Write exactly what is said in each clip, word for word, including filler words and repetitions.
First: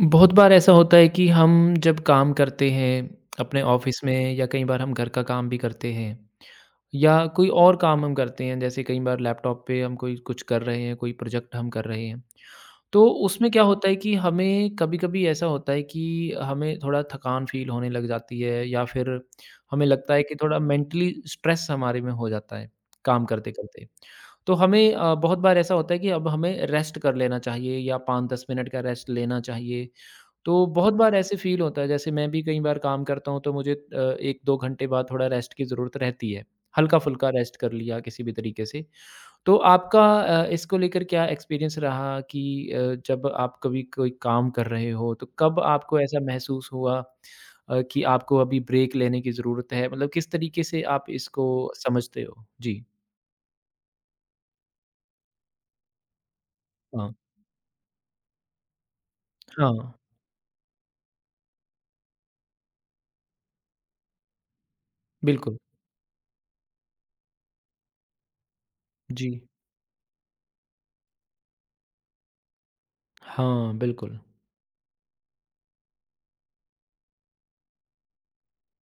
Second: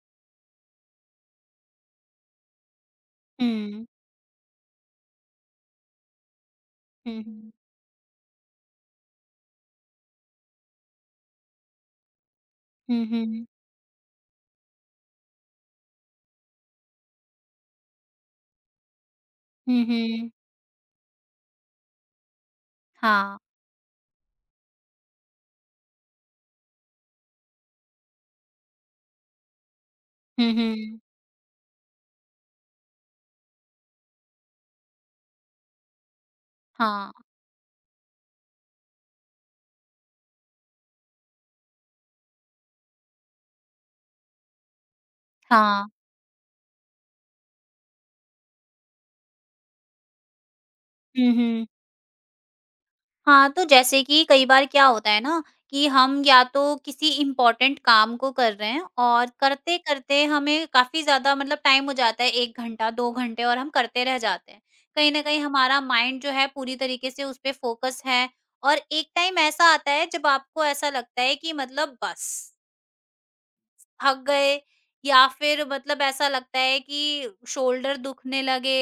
बहुत बार ऐसा होता है कि हम जब काम करते हैं अपने हुँ। ऑफिस में या कई बार हम घर का काम भी करते हैं या हुँ, कोई हुँ। और काम हम करते हैं जैसे कई बार लैपटॉप पे हम कोई कुछ कर रहे हैं कोई प्रोजेक्ट हम कर रहे हैं। तो हुँ, हुँ। उसमें क्या होता है कि हमें कभी कभी ऐसा होता है कि हमें थोड़ा थकान फील होने लग जाती है या फिर हुँ, हमें लगता है हुँ। कि थोड़ा मेंटली स्ट्रेस हमारे में हो जाता है काम हाँ। करते करते। तो हमें अ, बहुत बार ऐसा होता है कि अब हमें रेस्ट कर लेना चाहिए या पाँच दस मिनट का रेस्ट लेना चाहिए। हुँ, तो बहुत हुँ। बार ऐसे फ़ील होता है जैसे मैं भी कई बार काम करता हूँ तो मुझे अ, एक-दो घंटे बाद थोड़ा रेस्ट की ज़रूरत रहती है। हाँ, हल्का-फुल्का रेस्ट कर लिया किसी भी तरीके से। तो आपका अ, इसको लेकर क्या एक्सपीरियंस रहा कि अ, जब आप कभी कोई काम कर रहे हो तो कब हाँ। आपको ऐसा महसूस हुआ, अ, कि आपको अभी ब्रेक लेने की ज़रूरत है? मतलब किस तरीके से आप हुँ, इसको हुँ। समझते हो? जी। हाँ, तो जैसे कि कई बार क्या होता है ना कि हम या तो किसी हाँ, इम्पोर्टेंट काम को कर रहे हैं और हाँ, करते-करते हमें काफ़ी ज़्यादा मतलब टाइम हो जाता है एक घंटा, दो घंटे और हम करते रह जाते हैं। कहीं न कहीं बिल्कुल। हमारा माइंड जो है पूरी तरीके से उस पे फ़ोकस है और एक जी। टाइम ऐसा आता है जब आपको ऐसा लगता है कि मतलब बस हाँ, बिल्कुल। थक गए या फिर मतलब ऐसा लगता है कि शोल्डर दुखने लगे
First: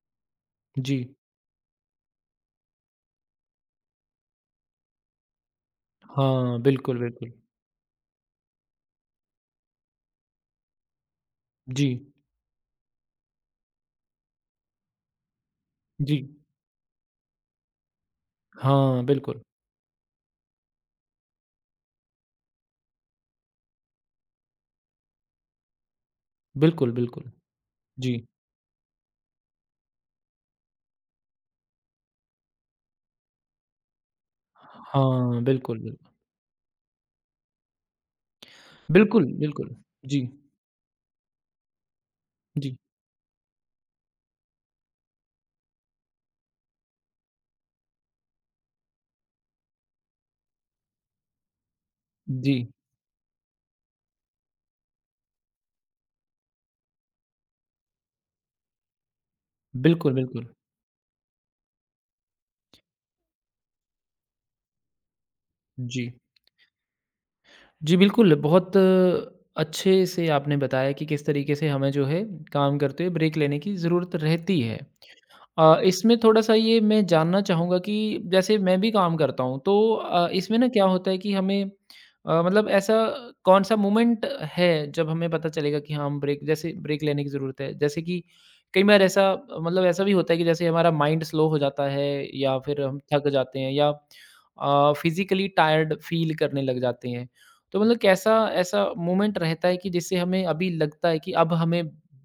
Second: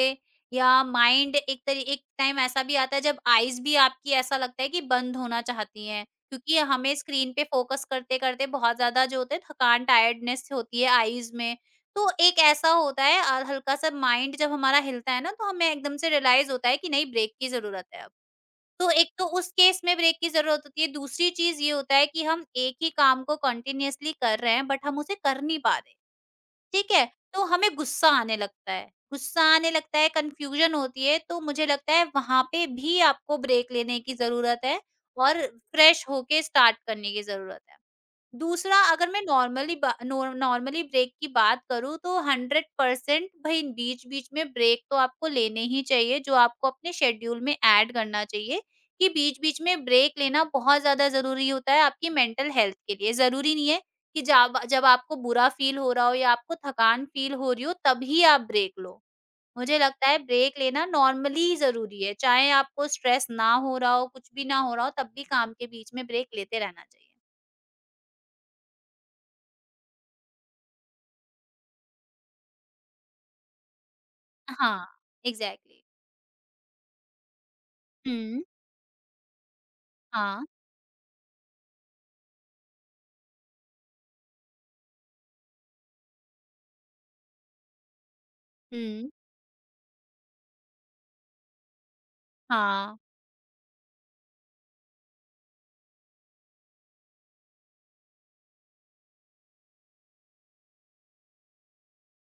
या जी। माइंड एक तरी एक टाइम ऐसा भी आता है जब आईज भी आपकी ऐसा लगता है कि बंद होना चाहती हैं हाँ, क्योंकि हमें बिल्कुल, बिल्कुल। स्क्रीन पे फोकस करते-करते बहुत ज़्यादा जो होता है थकान, टायर्डनेस होती है आईज में। जी, तो एक ऐसा होता है अ, हल्का-सा माइंड जब हमारा हिलता है ना तो हमें एकदम से जी। रियलाइज़ होता है कि नहीं ब्रेक की ज़रूरत है अब। तो हाँ, एक तो बिल्कुल। उस केस में ब्रेक की ज़रूरत होती है, दूसरी चीज़ ये होता है कि हम एक ही काम को कंटिन्यूअसली कर रहे हैं बट हम उसे कर नहीं पा रहे, ठीक बिल्कुल, है? बिल्कुल। तो हमें गुस्सा जी। आने लगता है, गुस्सा आने लगता है, कन्फ्यूज़न होती है, तो मुझे लगता है वहाँ पे भी आपको ब्रेक लेने की ज़रूरत है हाँ, और बिल्कुल, बिल फ्रेश होके स्टार्ट करने की ज़रूरत है। दूसरा अगर मैं बिल्कुल, बिल्कुल। नॉर्मली बा जी, नॉर नॉर्मली ब्रेक की बात करूँ तो जी, हंड्रेड परसेंट भई बीच-बीच में ब्रेक तो आपको लेने ही चाहिए, जो आपको अपने शेड्यूल में ऐड करना चाहिए कि बीच-बीच में ब्रेक लेना बहुत ज़्यादा ज़रूरी होता है आपकी मेंटल जी। हेल्थ के लिए। ज़रूरी नहीं है कि जाब जब आपको बुरा फ़ील हो रहा हो या आपको थकान फ़ील हो रही हो तभी आप ब्रेक लो। मुझे लगता बिल्कुल, है बिल्कुल। ब्रेक लेना नॉर्मली ही ज़रूरी है, चाहे आपको स्ट्रेस ना हो रहा हो, कुछ भी ना हो रहा हो, तब भी काम के बीच में जी। ब्रेक लेते रहना चाहिए। जी, बिल्कुल बहुत अ, अच्छे से आपने बताया कि किस तरीके से हमें जो है काम करते हुए ब्रेक लेने की ज़रूरत रहती है। हाँ, अ, एग्ज़ैक्टली। इसमें थोड़ा-सा ये मैं जानना चाहूँगा कि हुँ। जैसे मैं भी काम करता हूँ, तो अ, हाँ। इसमें ना क्या होता है कि हमें, अ, मतलब ऐसा कौन-सा मोमेंट है, जब हमें पता चलेगा कि हाँ, हम ब्रेक जैसे ब्रेक लेने की ज़रूरत है? जैसे कि कई बार हुँ। ऐसा मतलब ऐसा भी होता है कि जैसे हमारा माइंड स्लो हो जाता है या फिर हाँ, हम थक जाते हैं या अ, फिज़िकली टायर्ड फ़ील करने लग जाते हैं। तो मतलब कैसा ऐसा मोमेंट रहता है कि जिससे हमें अभी लगता है कि अब हमें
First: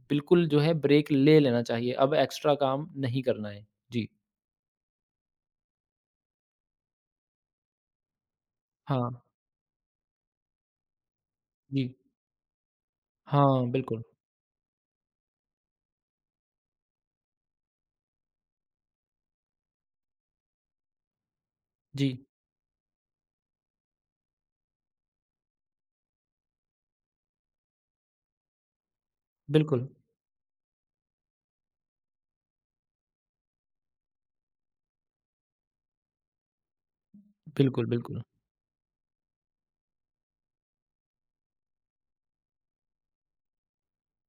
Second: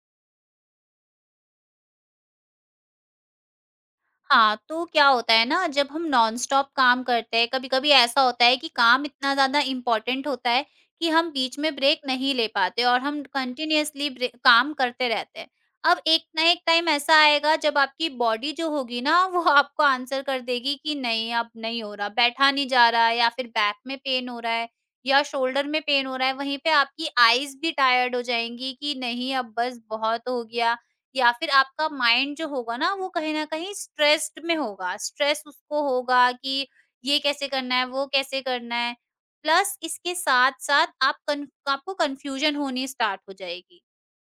बिल्कुल जो है ब्रेक ले लेना चाहिए, अब एक्स्ट्रा काम नहीं करना है? जी। हाँ, तो क्या होता है ना जब हम नॉन स्टॉप काम करते हैं, कभी-कभी ऐसा होता है कि काम हाँ। इतना ज़्यादा इम्पोर्टेंट होता है कि हम बीच में जी। ब्रेक नहीं ले पाते और हम हाँ, बिल्कुल। कंटिन्यूअसली ब्रे काम करते रहते हैं। अब एक ना एक टाइम ऐसा आएगा जब आपकी बॉडी जो होगी ना वो आपको आंसर कर देगी कि नहीं अब नहीं हो जी। रहा, बैठा नहीं जा रहा है या फिर बैक में पेन हो रहा है या शोल्डर में पेन हो रहा है, वहीं पे आपकी आईज़ भी टायर्ड हो जाएँगी कि नहीं अब बस बिल्कुल। बहुत हो गया। या फिर आपका माइंड जो होगा ना वो कहीं न कहीं स्ट्रेस्ड में होगा, स्ट्रेस उसको होगा कि ये कैसे करना बिल्कुल, है, वो बिल्कुल। कैसे करना है। प्लस इसके साथ-साथ आप कन आपको कन्फ्यूज़न होनी स्टार्ट हो जाएगी।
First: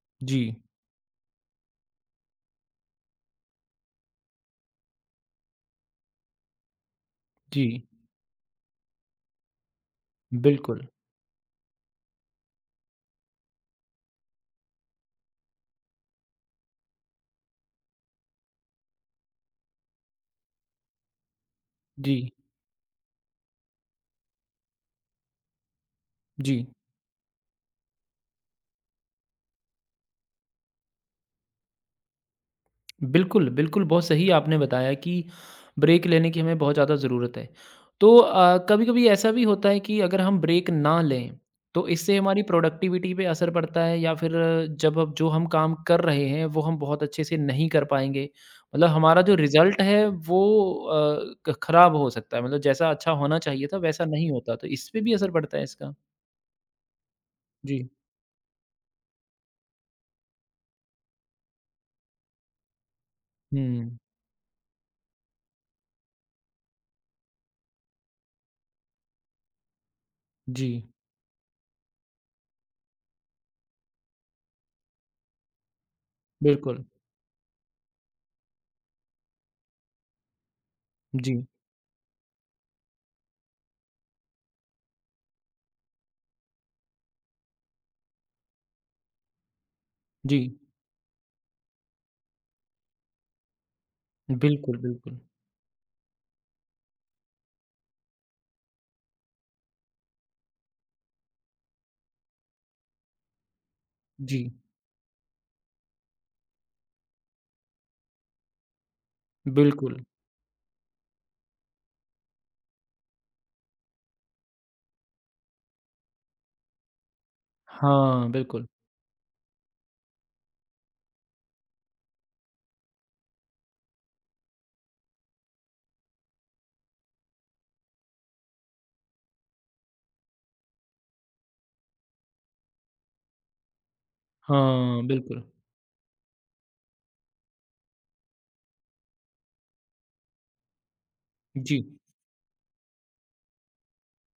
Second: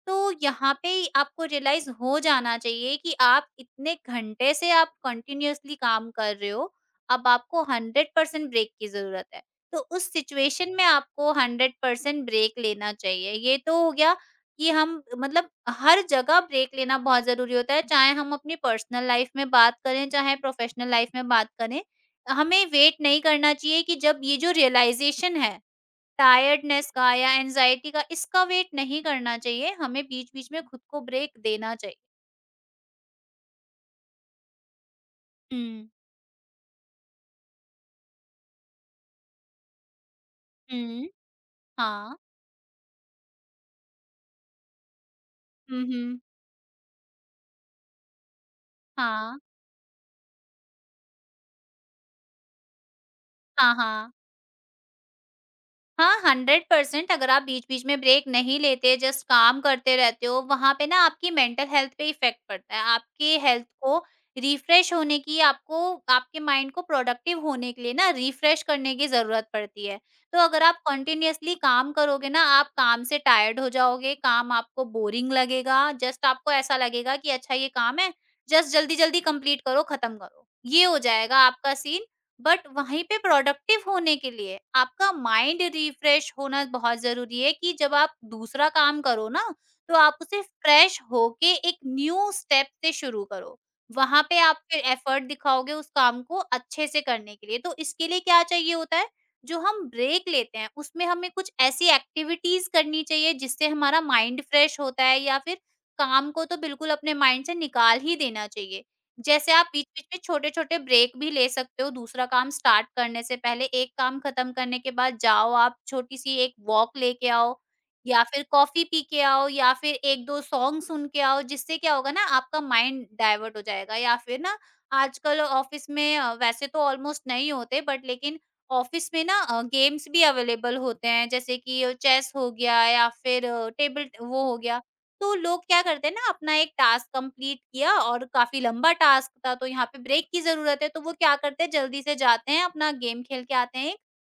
तो जी। यहाँ पे ही आपको रियलाइज़ हो जाना चाहिए कि आप इतने घंटे से आप कंटिन्यूअसली काम कर रहे हो, अब आपको जी। हंड्रेड परसेंट ब्रेक की ज़रूरत है। तो उस सिचुएशन में बिल्कुल। आपको हंड्रेड परसेंट ब्रेक लेना चाहिए। ये तो हो गया कि हम मतलब हर जगह ब्रेक लेना बहुत ज़रूरी होता है, चाहे हम अपनी पर्सनल लाइफ़ में बात करें, चाहे प्रोफ़ेशनल लाइफ़ में बात करें। जी। हमें वेट नहीं करना चाहिए कि जब ये जो रियलाइज़ेशन है जी। टायर्डनेस का या एंग्जायटी का इसका वेट नहीं करना चाहिए, हमें बीच-बीच में खुद को ब्रेक देना चाहिए। बिल्कुल, बिल्कुल, बहुत सही आपने बताया कि हुँ। ब्रेक लेने की हमें बहुत ज़्यादा ज़रूरत है। तो अ, कभी-कभी ऐसा भी होता है कि अगर हम ब्रेक ना हुँ। लें, तो हाँ। इससे हमारी प्रोडक्टिविटी पे असर पड़ता है या फिर, अ, जब अब जो हम काम हुँ, कर हुँ। रहे हैं, वो हम बहुत अच्छे से नहीं कर पाएँगे। मतलब हमारा जो हाँ, रिज़ल्ट है वो अ, क खराब हो सकता है, मतलब जैसा अच्छा होना चाहिए हाँ, था वैसा हाँ, नहीं होता, तो इस पे भी असर पड़ता है इसका? हाँ, हंड्रेड परसेंट अगर आप जी। बीच-बीच में ब्रेक नहीं लेते, जस्ट काम करते रहते हो, वहाँ पे ना आपकी मेंटल हेल्थ पे इफ़ेक्ट पड़ता है। आपकी हेल्थ हुँ, को रिफ्रेश होने की आपको आपके माइंड को प्रोडक्टिव होने के लिए ना रिफ्रेश करने की ज़रूरत पड़ती है। तो अगर जी, आप कंटिन्यूअसली काम करोगे ना, आप काम से टायर्ड हो जाओगे, काम आपको बोरिंग लगेगा, जस्ट आपको ऐसा बिल्कुल। लगेगा कि अच्छा ये काम है, जस्ट जल्दी-जल्दी कंप्लीट करो, खत्म करो। ये हो जी, जाएगा आपका सीन बट वहीं पे प्रोडक्टिव होने के लिए आपका माइंड रिफ्रेश होना बहुत जरूरी है कि जब आप दूसरा काम करो ना तो आप जी, उसे फ्रेश होके एक न्यू स्टेप से शुरू करो वहां पे आप बिल्कुल, फिर बिल्कुल। एफर्ट दिखाओगे उस काम को अच्छे से करने के लिए तो इसके लिए क्या चाहिए होता है जो हम ब्रेक लेते हैं उसमें हमें कुछ ऐसी एक्टिविटीज करनी चाहिए जिससे हमारा जी, माइंड फ्रेश होता है या फिर काम को तो बिल्कुल अपने माइंड से निकाल ही देना चाहिए जैसे आप बिल्कुल। बीच-बीच में छोटे-छोटे ब्रेक भी ले सकते हो, दूसरा काम स्टार्ट करने से पहले। एक काम खत्म करने के बाद जाओ आप छोटी-सी एक वॉक लेके आओ या हाँ, फिर बिल्कुल। कॉफ़ी पी के आओ या फिर एक-दो सॉन्ग सुन के आओ, जिससे क्या होगा ना आपका माइंड डाइवर्ट हो जाएगा। या फिर ना आजकल ऑफ़िस में अ, वैसे तो ऑलमोस्ट नहीं होते बट लेकिन ऑफ़िस में ना अ, गेम्स भी अवेलेबल होते हैं, जैसे कि अ, चेस हो गया या फिर अ, टेबल वो हो गया। हाँ, तो बिल्कुल। लोग क्या करते हैं ना अपना एक टास्क कंप्लीट किया और काफ़ी लंबा टास्क था तो यहाँ पे ब्रेक की ज़रूरत है, तो वो क्या करते हैं जी, जल्दी से जाते हैं अपना गेम खेल के आते हैं,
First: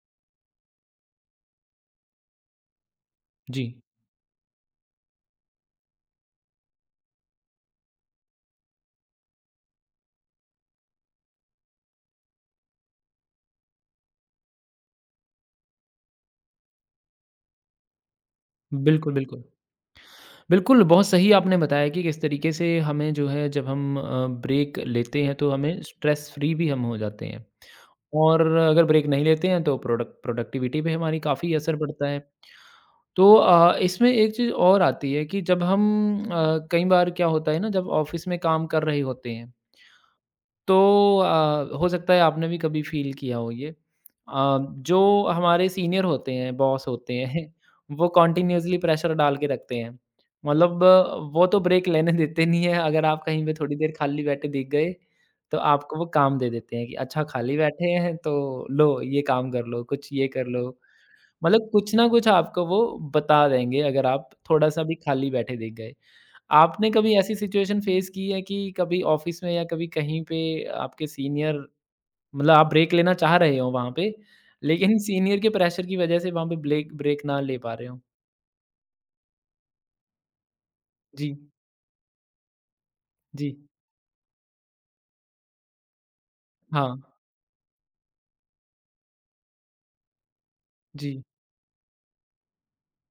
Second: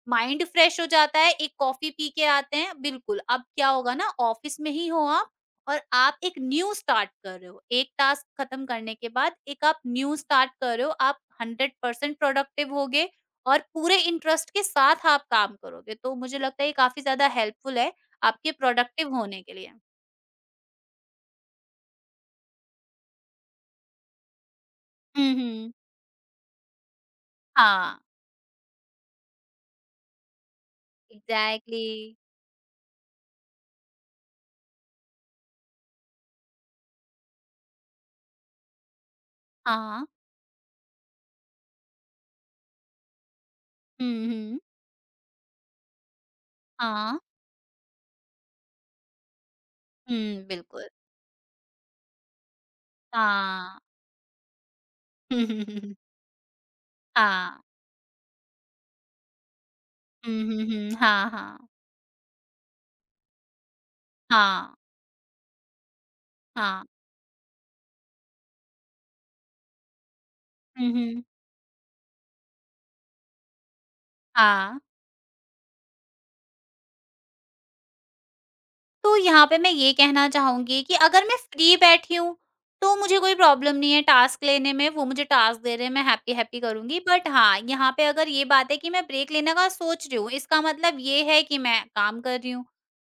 माइंड फ्रेश हो जाता है, एक कॉफ़ी पी के आते हैं बिल्कुल, अब जी। क्या होगा ना ऑफ़िस में ही हो आप और आप एक न्यू स्टार्ट कर रहे हो, एक टास्क खत्म करने के बाद एक आप न्यू स्टार्ट कर रहे हो, आप हंड्रेड परसेंट प्रोडक्टिव होगे और पूरे इंटरेस्ट के साथ आप काम करोगे, तो मुझे लगता है ये काफ़ी ज़्यादा हेल्पफुल है आपके बिल्कुल, प्रोडक्टिव होने बिल्कुल। के लिए। बिल्कुल, बहुत सही आपने बताया कि किस तरीके से हमें जो है जब हम अ, ब्रेक लेते हुँ, हैं तो हुँ। हमें स्ट्रेस फ्री भी हम हो जाते हैं। हाँ। और अगर ब्रेक नहीं लेते हैं तो प्रोडक्ट प्रोडक्टिविटी पे हमारी काफ़ी असर एग्ज़ैक्टली। पड़ता है। तो अ, इसमें एक चीज़ और आती है कि जब हम, अ, कई बार क्या होता है ना जब ऑफ़िस में काम कर रहे होते हैं हाँ। तो अ, हो सकता है आपने भी कभी फ़ील किया हो ये। हुँ, अ, हुँ। जो हमारे सीनियर होते हैं, बॉस होते हाँ। हैं, वो कॉन्टिन्यूअसली प्रेशर डाल के रखते हैं। हुँ, मतलब बिल्कुल। अ, वो तो ब्रेक लेने देते नहीं हैं, अगर आप कहीं पे थोड़ी हाँ। देर खाली बैठे दिख गए, हुँ, तो हुँ, हुँ, हुँ। आपको वो काम दे देते हैं कि अच्छा खाली हाँ। बैठे हैं तो लो ये काम कर लो, कुछ ये हुँ, कर हुँ, लो। हुँ। हाँ, हाँ। मतलब कुछ ना कुछ आपको वो बता देंगे अगर आप हाँ, थोड़ा-सा भी खाली बैठे दिख गए। हाँ। आपने कभी ऐसी सिचुएशन फेस की है कि कभी ऑफिस में या कभी कहीं पे हुँ, आपके हुँ। सीनियर, मतलब आप ब्रेक लेना चाह रहे हो वहाँ पे, हाँ। लेकिन सीनियर के प्रेशर की वजह से वहाँ पे ब्रेक ब्रेक ना ले पा रहे हो? तो यहाँ पे मैं ये कहना चाहूँगी कि अगर जी, मैं फ्री बैठी हूँ, तो मुझे कोई जी। प्रॉब्लम नहीं है टास्क लेने में, वो मुझे टास्क दे रहे हैं, मैं हैप्पी-हैप्पी हाँ, करूँगी। बट हाँ, यहाँ पे अगर ये बात है कि मैं ब्रेक लेने का सोच रही हूँ, इसका मतलब जी। ये है कि मैं काम कर रही हूँ।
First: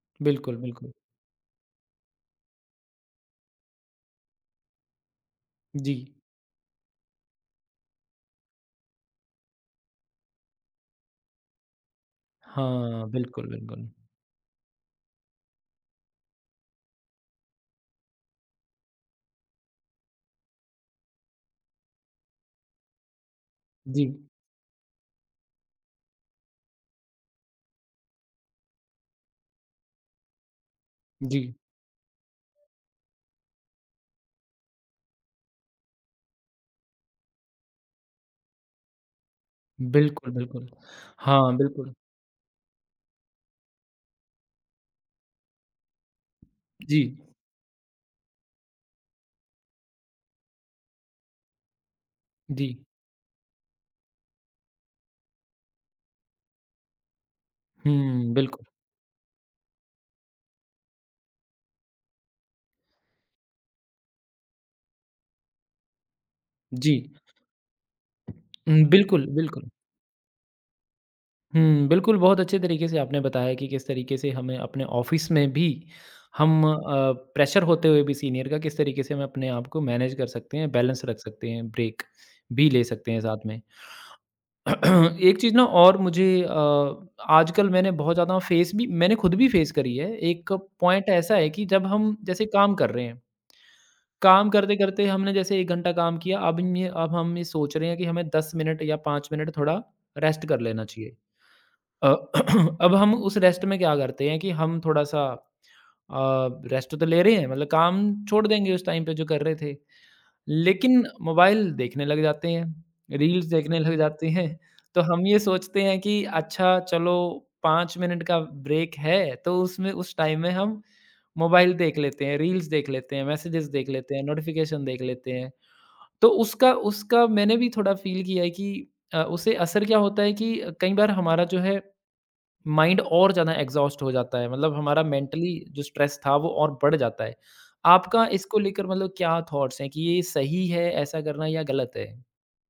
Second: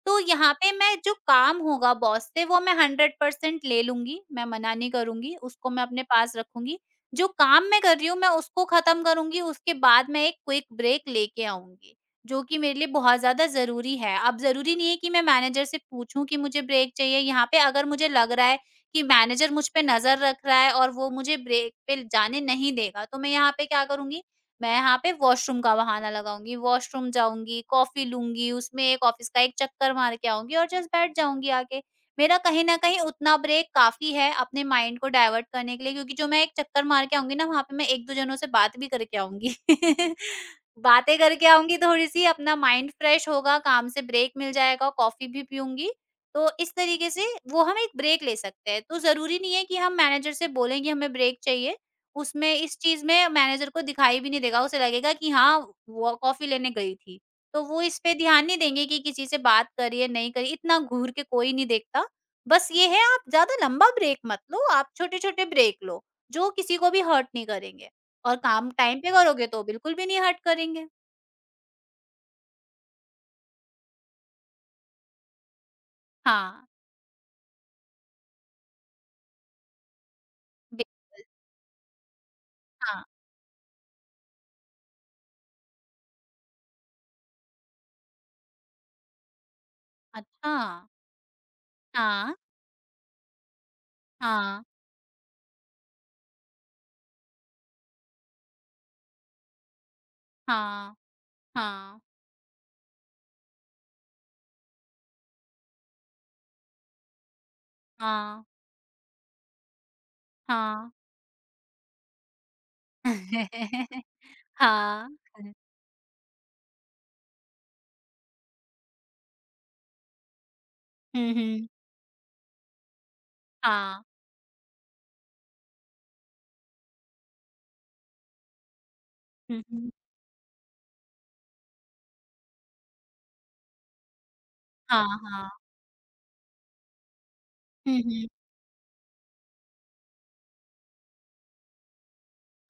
तो यहाँ बिल्कुल, पे बिल्कुल। मैं जो काम होगा बॉस से वो मैं हंड्रेड परसेंट ले लूँगी, मैं मना नहीं करूँगी, उसको मैं जी। अपने पास रखूँगी। जो काम मैं कर रही हूँ, मैं उसको खत्म करूँगी, उसके बाद मैं एक क्विक ब्रेक लेके आऊँगी। जो कि मेरे लिए हाँ, बहुत ज़्यादा बिल्कुल, बिल्कुल। ज़रूरी है। अब ज़रूरी नहीं है कि मैं मैनेजर से पूछूँ कि मुझे ब्रेक चाहिए, यहाँ पे अगर मुझे लग रहा है कि मैनेजर मुझ पे नज़र रख रहा है और वो मुझे ब्रेक पे जाने नहीं देगा, तो मैं यहाँ पे क्या जी, करूँगी, मैं यहाँ पे वॉशरूम का बहाना लगाऊँगी। वॉशरूम जाऊँगी, कॉफ़ी लूँगी, उसमें एक ऑफ़िस का एक चक्कर मार के आऊँगी और जस्ट बैठ जी। जाऊँगी आके। मेरा कहीं न कहीं उतना ब्रेक काफ़ी है अपने माइंड को डाइवर्ट करने के लिए क्योंकि जो मैं एक चक्कर मार के आऊँगी ना, वहाँ पे मैं एक-दो जनों से बात भी करके आऊँगी। बिल्कुल, बिल्कुल। बातें करके हाँ, आऊँगी बिल्कुल। थोड़ी-सी अपना माइंड फ्रेश होगा, काम से ब्रेक मिल जाएगा, कॉफ़ी भी पीऊँगी। तो इस जी, तरीके से वो हम एक ब्रेक ले सकते हैं। तो ज़रूरी नहीं है कि हम मैनेजर से बोलें कि हमें ब्रेक चाहिए, उसमें जी। इस चीज़ में मैनेजर को दिखाई भी नहीं देगा, उसे लगेगा कि हाँ, वो कॉफ़ी लेने गई थी। तो वो इस पे हुँ, ध्यान नहीं बिल्कुल। देंगे कि किसी से बात करी है, नहीं करी, इतना घूर के कोई नहीं देखता। बस ये है आप ज़्यादा लंबा ब्रेक मत लो, आप छोटे-छोटे ब्रेक लो, जो किसी को जी। भी हर्ट नहीं करेंगे। और काम उम, टाइम पे बिल्कुल, करोगे तो बिल्कुल। बिल्कुल भी नहीं हर्ट करेंगे। हुँ, बिल्कुल, बहुत अच्छे तरीके से आपने बताया कि किस तरीके से हमें अपने ऑफ़िस में भी हम, हाँ, अ, प्रेशर होते हुए भी सीनियर का किस तरीके से हम अपने आप को मैनेज कर सकते हैं, बे बैलेंस रख सकते हैं, ब्रेक भी ले हाँ, सकते हैं साथ में। एक चीज़ ना और मुझे अ, आजकल मैंने बहुत ज़्यादा फ़ेस भी मैंने खुद भी फ़ेस करी है। एक अच्छा, पॉइंट ऐसा है कि जब हम हाँ, जैसे काम कर रहे हैं, काम हाँ, करते-करते हमने जैसे एक घंटा काम किया, अब ये अब हम ये सोच रहे हैं कि हमें दस मिनट या पाँच मिनट थोड़ा रेस्ट कर लेना हाँ, चाहिए। हाँ, अ, अब हम उस रेस्ट में क्या करते हैं कि हम थोड़ा-सा अ, रेस्ट तो ले रहे हैं मतलब काम हाँ, छोड़ देंगे उस टाइम पे जो कर रहे थे। हाँ। लेकिन मोबाइल देखने लग जाते हैं, रील्स देखने लग जाते हैं। तो हाँ। हम ये सोचते हैं कि अच्छा चलो पाँच मिनट का ब्रेक है तो उसमें उस टाइम में हम हुँ, हुँ। मोबाइल देख लेते हैं, रील्स देख लेते हैं, मैसेजेस देख हाँ। लेते हैं, नोटिफ़िकेशन देख लेते हैं। तो उसका उसका मैंने भी थोड़ा फ़ील किया है कि अ, उससे हुँ, असर हुँ। क्या होता है कि कई बार हमारा जो है माइंड और ज़्यादा एग्ज़ॉस्ट हो जाता है, मतलब हमारा हाँ, मेंटली हाँ। जो स्ट्रेस था वो और बढ़ जाता है। हुँ, आपका हुँ। इसको लेकर मतलब क्या थॉट्स हैं कि ये सही है ऐसा करना या गलत है?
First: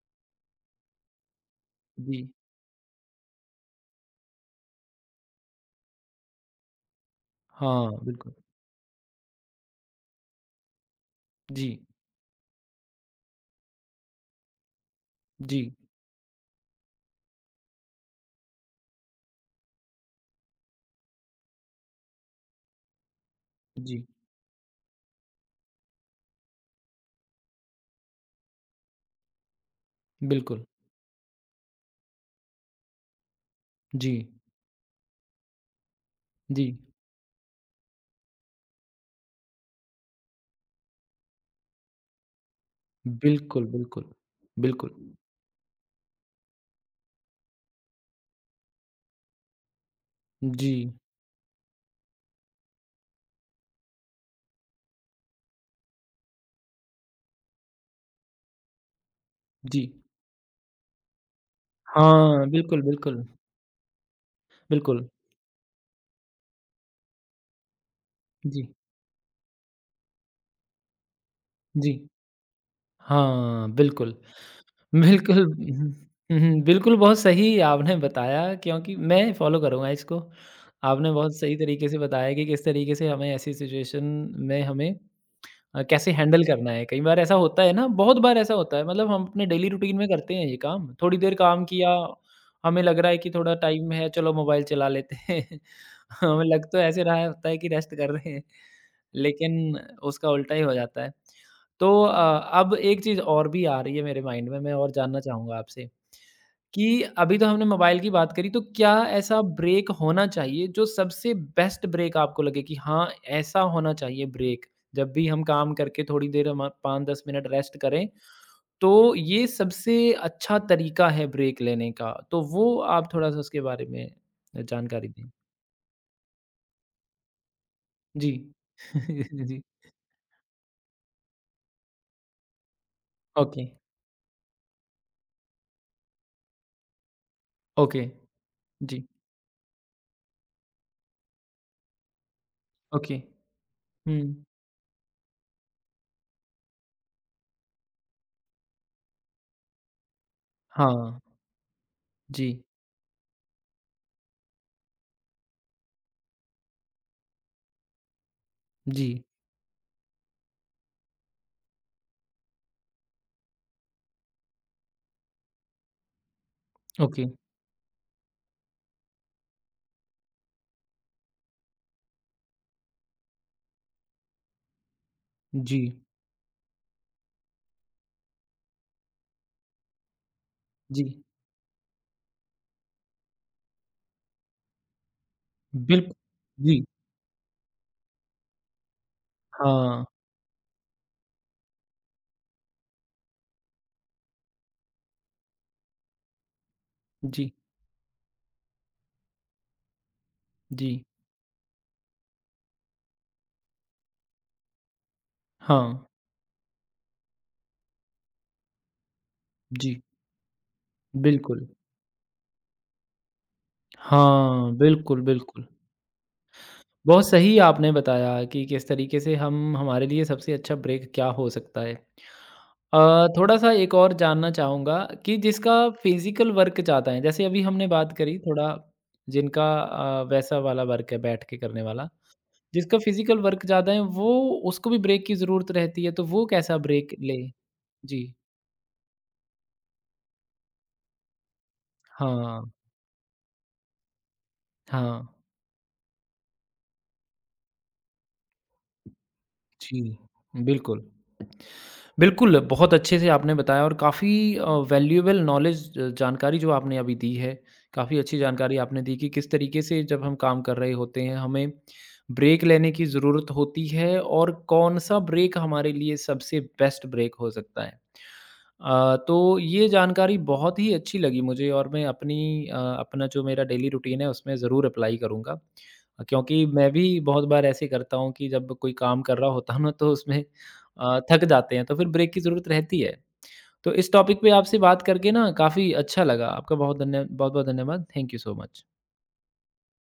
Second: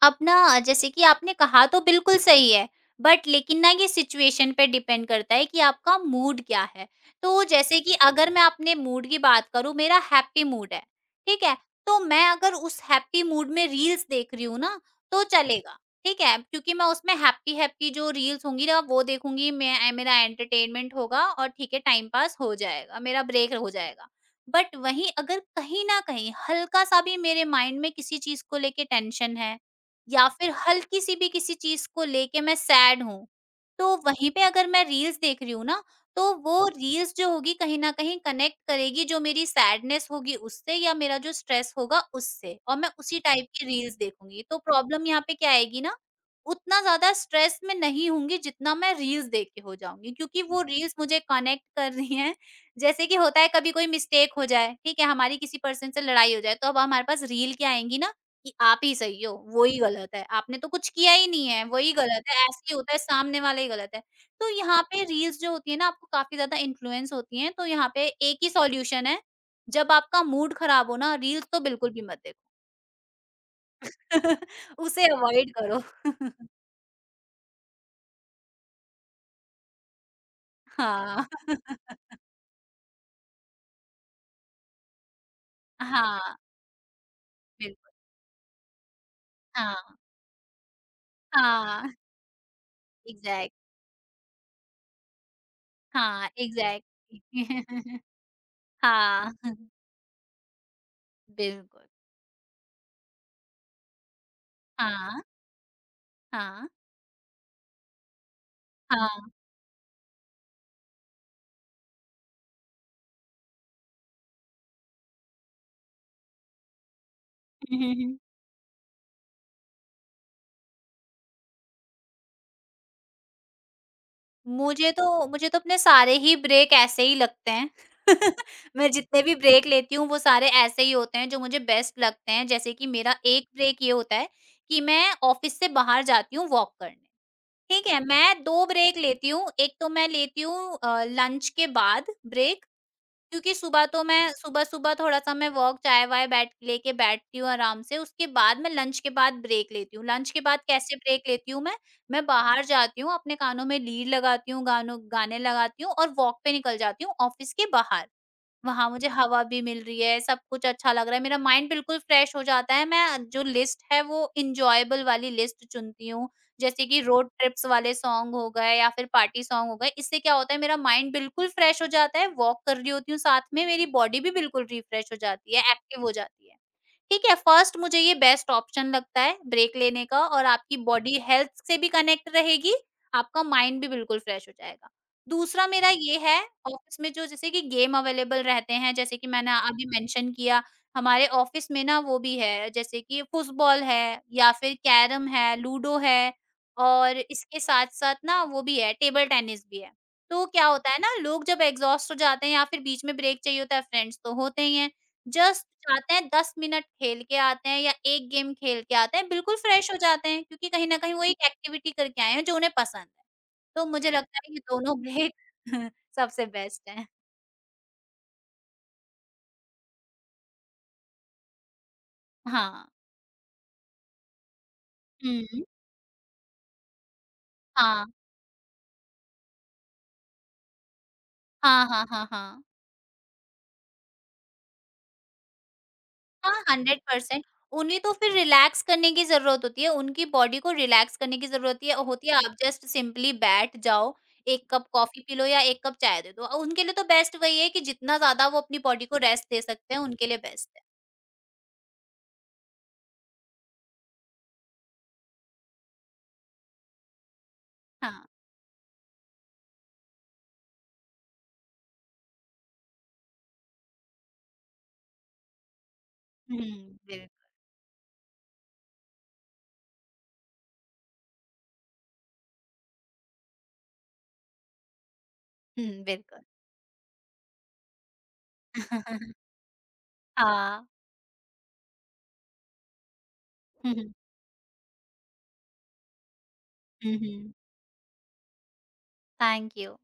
अब ना जैसे कि आपने कहा तो बिल्कुल जी। सही है, बट लेकिन ना ये सिचुएशन पे डिपेंड करता है कि आपका मूड क्या है। तो जैसे हाँ, कि अगर बिल्कुल। मैं अपने मूड की बात करूँ, मेरा हैप्पी मूड है, ठीक है? जी, तो मैं अगर उस हैप्पी मूड में रील्स देख रही हूँ ना, तो जी, चलेगा, ठीक है? क्योंकि मैं उसमें हैप्पी-हैप्पी जो रील्स होंगी ना वो देखूँगी, मैं मेरा एंटरटेनमेंट होगा और ठीक है टाइम पास हो जाएगा, मेरा ब्रेक हो जी, जाएगा। बट वहीं अगर कहीं न कहीं हल्का-सा भी मेरे माइंड में किसी चीज़ को लेके टेंशन है या फिर बिल्कुल। हल्की सी भी किसी चीज को लेके मैं सैड हूँ, तो जी, वहीं पे अगर मैं रील्स देख रही हूँ ना, तो जी, वो रील्स जो होगी कहीं न कहीं कनेक्ट करेगी जो मेरी सैडनेस होगी उससे या मेरा जो स्ट्रेस होगा उससे और मैं उसी टाइप बिल्कुल, की रील्स बिल्कुल, देखूँगी। तो बिल्कुल। प्रॉब्लम यहाँ पे क्या आएगी ना, उतना ज़्यादा स्ट्रेस में नहीं होंगी जितना मैं रील्स देख के हो जाऊँगी क्योंकि वो जी, रील्स मुझे कनेक्ट कर रही हैं। जैसे कि होता है कभी कोई मिस्टेक हो जाए, ठीक है? हमारी किसी पर्सन से लड़ाई हो जाए, तो अब हमारे पास रील क्या आएँगी ना कि आप ही सही हो, वो ही जी। गलत है, आपने तो कुछ किया ही नहीं है, वही गलत है, हाँ, ऐसे ही बिल्कुल, होता है, बिल्कुल, सामने वाला ही गलत है। तो यहाँ पे बिल्कुल। रील्स जो होती है ना आपको काफ़ी ज़्यादा इन्फ्लुएंस होती हैं, तो यहाँ पे एक ही जी, सॉल्यूशन है, जब आपका मूड खराब हो ना रील्स तो बिल्कुल जी। भी मत देखो। हाँ, बिल्कुल। उसे बिल्कुल। अवॉइड करो। हुँ, हुँ, बिल्कुल, बहुत सही आपने बताया क्योंकि मैं फ़ॉलो करूँगा इसको। आपने हाँ, बहुत सही तरीके से बताया कि किस तरीके से हमें ऐसी सिचुएशन में हमें अ, कैसे हाँ, हैंडल करना है। कई बार ऐसा होता है ना, बिल्कुल, बहुत बार ऐसा होता है मतलब हम अपने डेली हाँ, रूटीन में करते हैं ये काम। थोड़ी देर काम हाँ, किया, हमें लग रहा है कि थोड़ा एग्ज़ैक्ट टाइम है, चलो मोबाइल चला लेते हैं। हाँ, हमें लग तो ऐसे रहा होता है कि रेस्ट एग्ज़ैक्टली। कर रहे हैं, हाँ, लेकिन उसका उल्टा ही हो जाता है। तो बिल्कुल, अ, अब एक चीज़ और भी आ रही है मेरे माइंड में, मैं और जानना हाँ, चाहूँगा आपसे हाँ, कि अभी तो हमने मोबाइल की बात करी, तो क्या हाँ। ऐसा ब्रेक होना चाहिए जो सबसे बेस्ट ब्रेक आपको लगे कि हाँ, ऐसा होना चाहिए ब्रेक? जब भी हम काम करके थोड़ी देर हम पाँच दस मिनट रेस्ट हुँ, हुँ, करें, हुँ। तो ये सबसे अच्छा तरीका है ब्रेक लेने का। तो वो आप थोड़ा-सा उसके बारे में मुझे जानकारी तो दें? मुझे तो अपने सारे ही ब्रेक ऐसे ही लगते हैं। जी। मैं जितने भी जी। ब्रेक लेती हूँ वो सारे ऐसे ही होते हैं जो मुझे बेस्ट लगते हैं। जैसे कि मेरा एक ओके, ब्रेक ये होता है कि मैं ऑफ़िस से बाहर जाती हूँ वॉक करने, ठीक है? ओके। मैं दो ब्रेक जी, लेती हूँ। एक तो मैं लेती हूँ अ, लंच के बाद ब्रेक ओके। क्योंकि सुबह तो हुँ। मैं सुबह-सुबह थोड़ा-सा मैं वॉक, चाय-वाय बैठ लेके बैठती हूँ आराम से, उसके बाद मैं लंच के बाद ब्रेक लेती हूँ। लंच के बाद कैसे हाँ। ब्रेक लेती हूँ मैं? मैं जी, बाहर जाती हूँ, अपने कानों में लीड लगाती हूँ, गानों गाने लगाती हूँ और वॉक पे निकल जाती हूँ ऑफ़िस के बाहर। वहाँ जी। मुझे हवा भी मिल रही है, सब कुछ अच्छा लग रहा है, मेरा माइंड बिल्कुल फ्रेश हो जाता है, मैं जो लिस्ट है वो एन्जॉयबल वाली लिस्ट चुनती हूँ। जैसे कि ओके। रोड ट्रिप्स वाले सॉन्ग हो गए या फिर पार्टी सॉन्ग हो गए, इससे क्या होता है मेरा माइंड बिल्कुल फ्रेश हो जाता है, वॉक कर रही होती हूँ साथ में, मेरी बॉडी भी बिल्कुल रिफ्रेश हो जाती है, जी, एक्टिव हो जाती है। ठीक है? फर्स्ट मुझे ये बेस्ट ऑप्शन लगता है ब्रेक लेने का और आपकी जी। बॉडी हेल्थ से भी कनेक्ट रहेगी, आपका माइंड भी बिल्कुल फ्रेश हो जाएगा। दूसरा मेरा बिल्क ये है जी। ऑफिस में जो जैसे कि गेम अवेलेबल रहते हैं, जैसे कि मैंने अभी हाँ। मेंशन किया हमारे ऑफिस में ना वो भी है जैसे कि फुटबॉल है या फिर कैरम है, लूडो है और जी, इसके साथ-साथ ना वो भी है टेबल टेनिस भी है। तो क्या जी। होता है ना लोग जब एग्ज़ॉस्ट हो जाते हैं या फिर बीच में ब्रेक चाहिए होता है, फ्रेंड्स तो होते ही हैं। जस्ट हाँ। जाते हैं दस मिनट खेल के आते हैं या एक गेम खेल के आते हैं, बिल्कुल फ्रेश हो जी, जाते हैं क्योंकि कहीं न कहीं वो एक बिल्कुल। एक्टिविटी करके आए हैं जो उन्हें पसंद है। तो मुझे लगता है ये हाँ, दोनों बिल्कुल, ब्रेक बिल्कुल। सबसे बेस्ट हैं। बहुत सही आपने बताया कि किस तरीके से हम हमारे लिए सबसे अच्छा ब्रेक क्या हो सकता है। हाँ। अ, थोड़ा सा एक और जानना चाहूँगा कि हुँ। जिसका फिजिकल वर्क ज़्यादा है जैसे अभी हमने हाँ। बात करी थोड़ा जिनका, अ, वैसा वाला वर्क है बैठ के करने हाँ, हाँ, वाला हाँ, हाँ। जिसका फिजिकल वर्क ज़्यादा है वो उसको भी ब्रेक की ज़रूरत रहती है तो वो हाँ, कैसा ब्रेक ले? हंड्रेड परसेंट उन्हें तो जी। फिर रिलैक्स करने की ज़रूरत होती है, उनकी बॉडी को रिलैक्स करने की ज़रूरत है होती है, आप हाँ। जस्ट सिंपली बैठ जाओ, एक कप कॉफ़ी हाँ। पी लो या एक कप चाय दे दो। और उनके लिए तो बेस्ट वही है कि जितना ज़्यादा वो अपनी बॉडी को रेस्ट दे सकते जी। हैं, उनके लिए बेस्ट है। बिल्कुल। बिल्कुल, बहुत अच्छे से आपने बताया और काफ़ी अ, वैल्यूएबल नॉलेज ज जानकारी जो आपने अभी दी है, काफ़ी हाँ। अच्छी जानकारी आपने दी कि किस तरीके से जब हम काम कर रहे होते हैं, हमें ब्रेक लेने की ज़रूरत होती है और कौन-सा ब्रेक हमारे लिए हुँ, सबसे बेस्ट बिल्कुल। ब्रेक हो सकता है। अ, तो ये जानकारी बहुत ही अच्छी लगी मुझे और मैं अपनी, अ, अपना जो मेरा डेली रूटीन है, उसमें ज़रूर अप्लाई करूँगा। हुँ, बिल्कुल। क्योंकि मैं भी बहुत बार ऐसे करता हूँ कि जब कोई काम कर रहा होता हूँ ना, तो उसमें हाँ। अ, थक जाते हैं, तो फिर ब्रेक की ज़रूरत रहती है। तो हुँ, इस हुँ। टॉपिक पे आपसे बात करके ना काफ़ी अच्छा लगा। आपका बहुत हुँ, धन्य हुँ। बहुत-बहुत धन्यवाद। Thank you so much. Thank you.